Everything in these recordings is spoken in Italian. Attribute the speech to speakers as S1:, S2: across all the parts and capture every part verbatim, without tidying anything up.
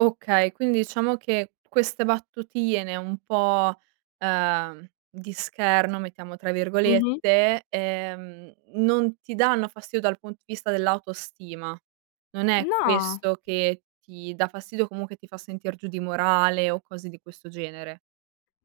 S1: Okay, quindi ciamo che queste battutine un po', ehm, di scherno, mettiamo tra
S2: Mh-mh.
S1: virgolette, ehm, non ti danno fastio dal pun di vista dell'autostima. Non è
S2: No.
S1: questo che ti dà fastidio, comunque ti fa sentir giù di morale o cose di questo genere.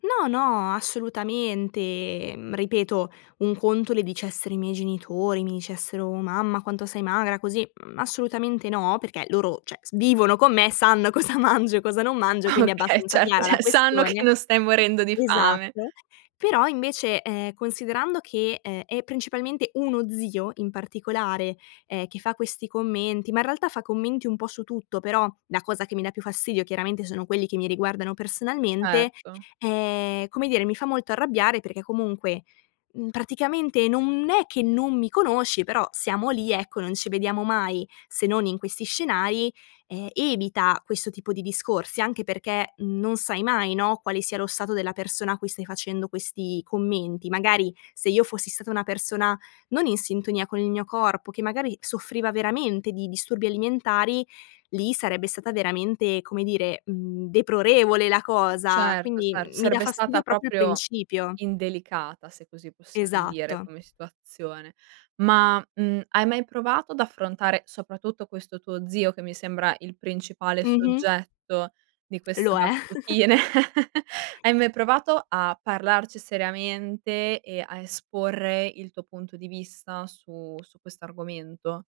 S2: No, no, assolutamente, mhmm, ripeto, un conto le dicessero i miei genitori, mi dicessero: "Mamma, quanto sei magra così"; mhmm, assolutamente no, perché loro ceh, s vivono con me, sanno cosa mangio e cosa non mangio e quindi è
S1: Okay,
S2: abbastanza
S1: certo,
S2: chiara la
S1: ceh sanno che
S2: questione
S1: non stai morendo di fame.
S2: esatto, però invece, ehm, considerando che, ehm, è principalmente uno zio, in particolare, ehm, che fa questi commenti, ma in realtà fa commenti un po' su tutto, però la cosa che mi dà più fastidio chiaramente sono quelli che mi riguardano personalmente,
S1: Certo.
S2: ehm, come dire, mi fa molto arrabbiare perché comunque, mhmm, praticamente non è che non mi conosci, però siamo lì, ecco, non ci vediamo mai, se non in questi scenari, ehm, evita questo tipo di discorsi anche perché non sai mai, no, quale sia lo stato della persona a cui stai facendo questi commenti. Magari, se io fossi stata una persona non in sintonia con il mio corpo, che magari soffriva veramente di disturbi alimentari, lì sarebbe stata veramente, come dire, mhmm, deprorevole la cosa,
S1: Certo,
S2: quindi,
S1: cer
S2: mhmm, mi dà
S1: sarebbe stata
S2: fastidio propio
S1: proprio
S2: principio.
S1: indelicata, se così possiam dire,
S2: Esatto.
S1: come situazione. Ma, mhmm, hai mai provato ad affrontare, soprattutto questo tuo zio, che mi sembra il principale
S2: Mh-mh.
S1: soggetto di queste
S2: Lo è.
S1: battutine? Hai mai provato a parlarci seriamente e a esporre il tuo punto di vista su su quest'argomento?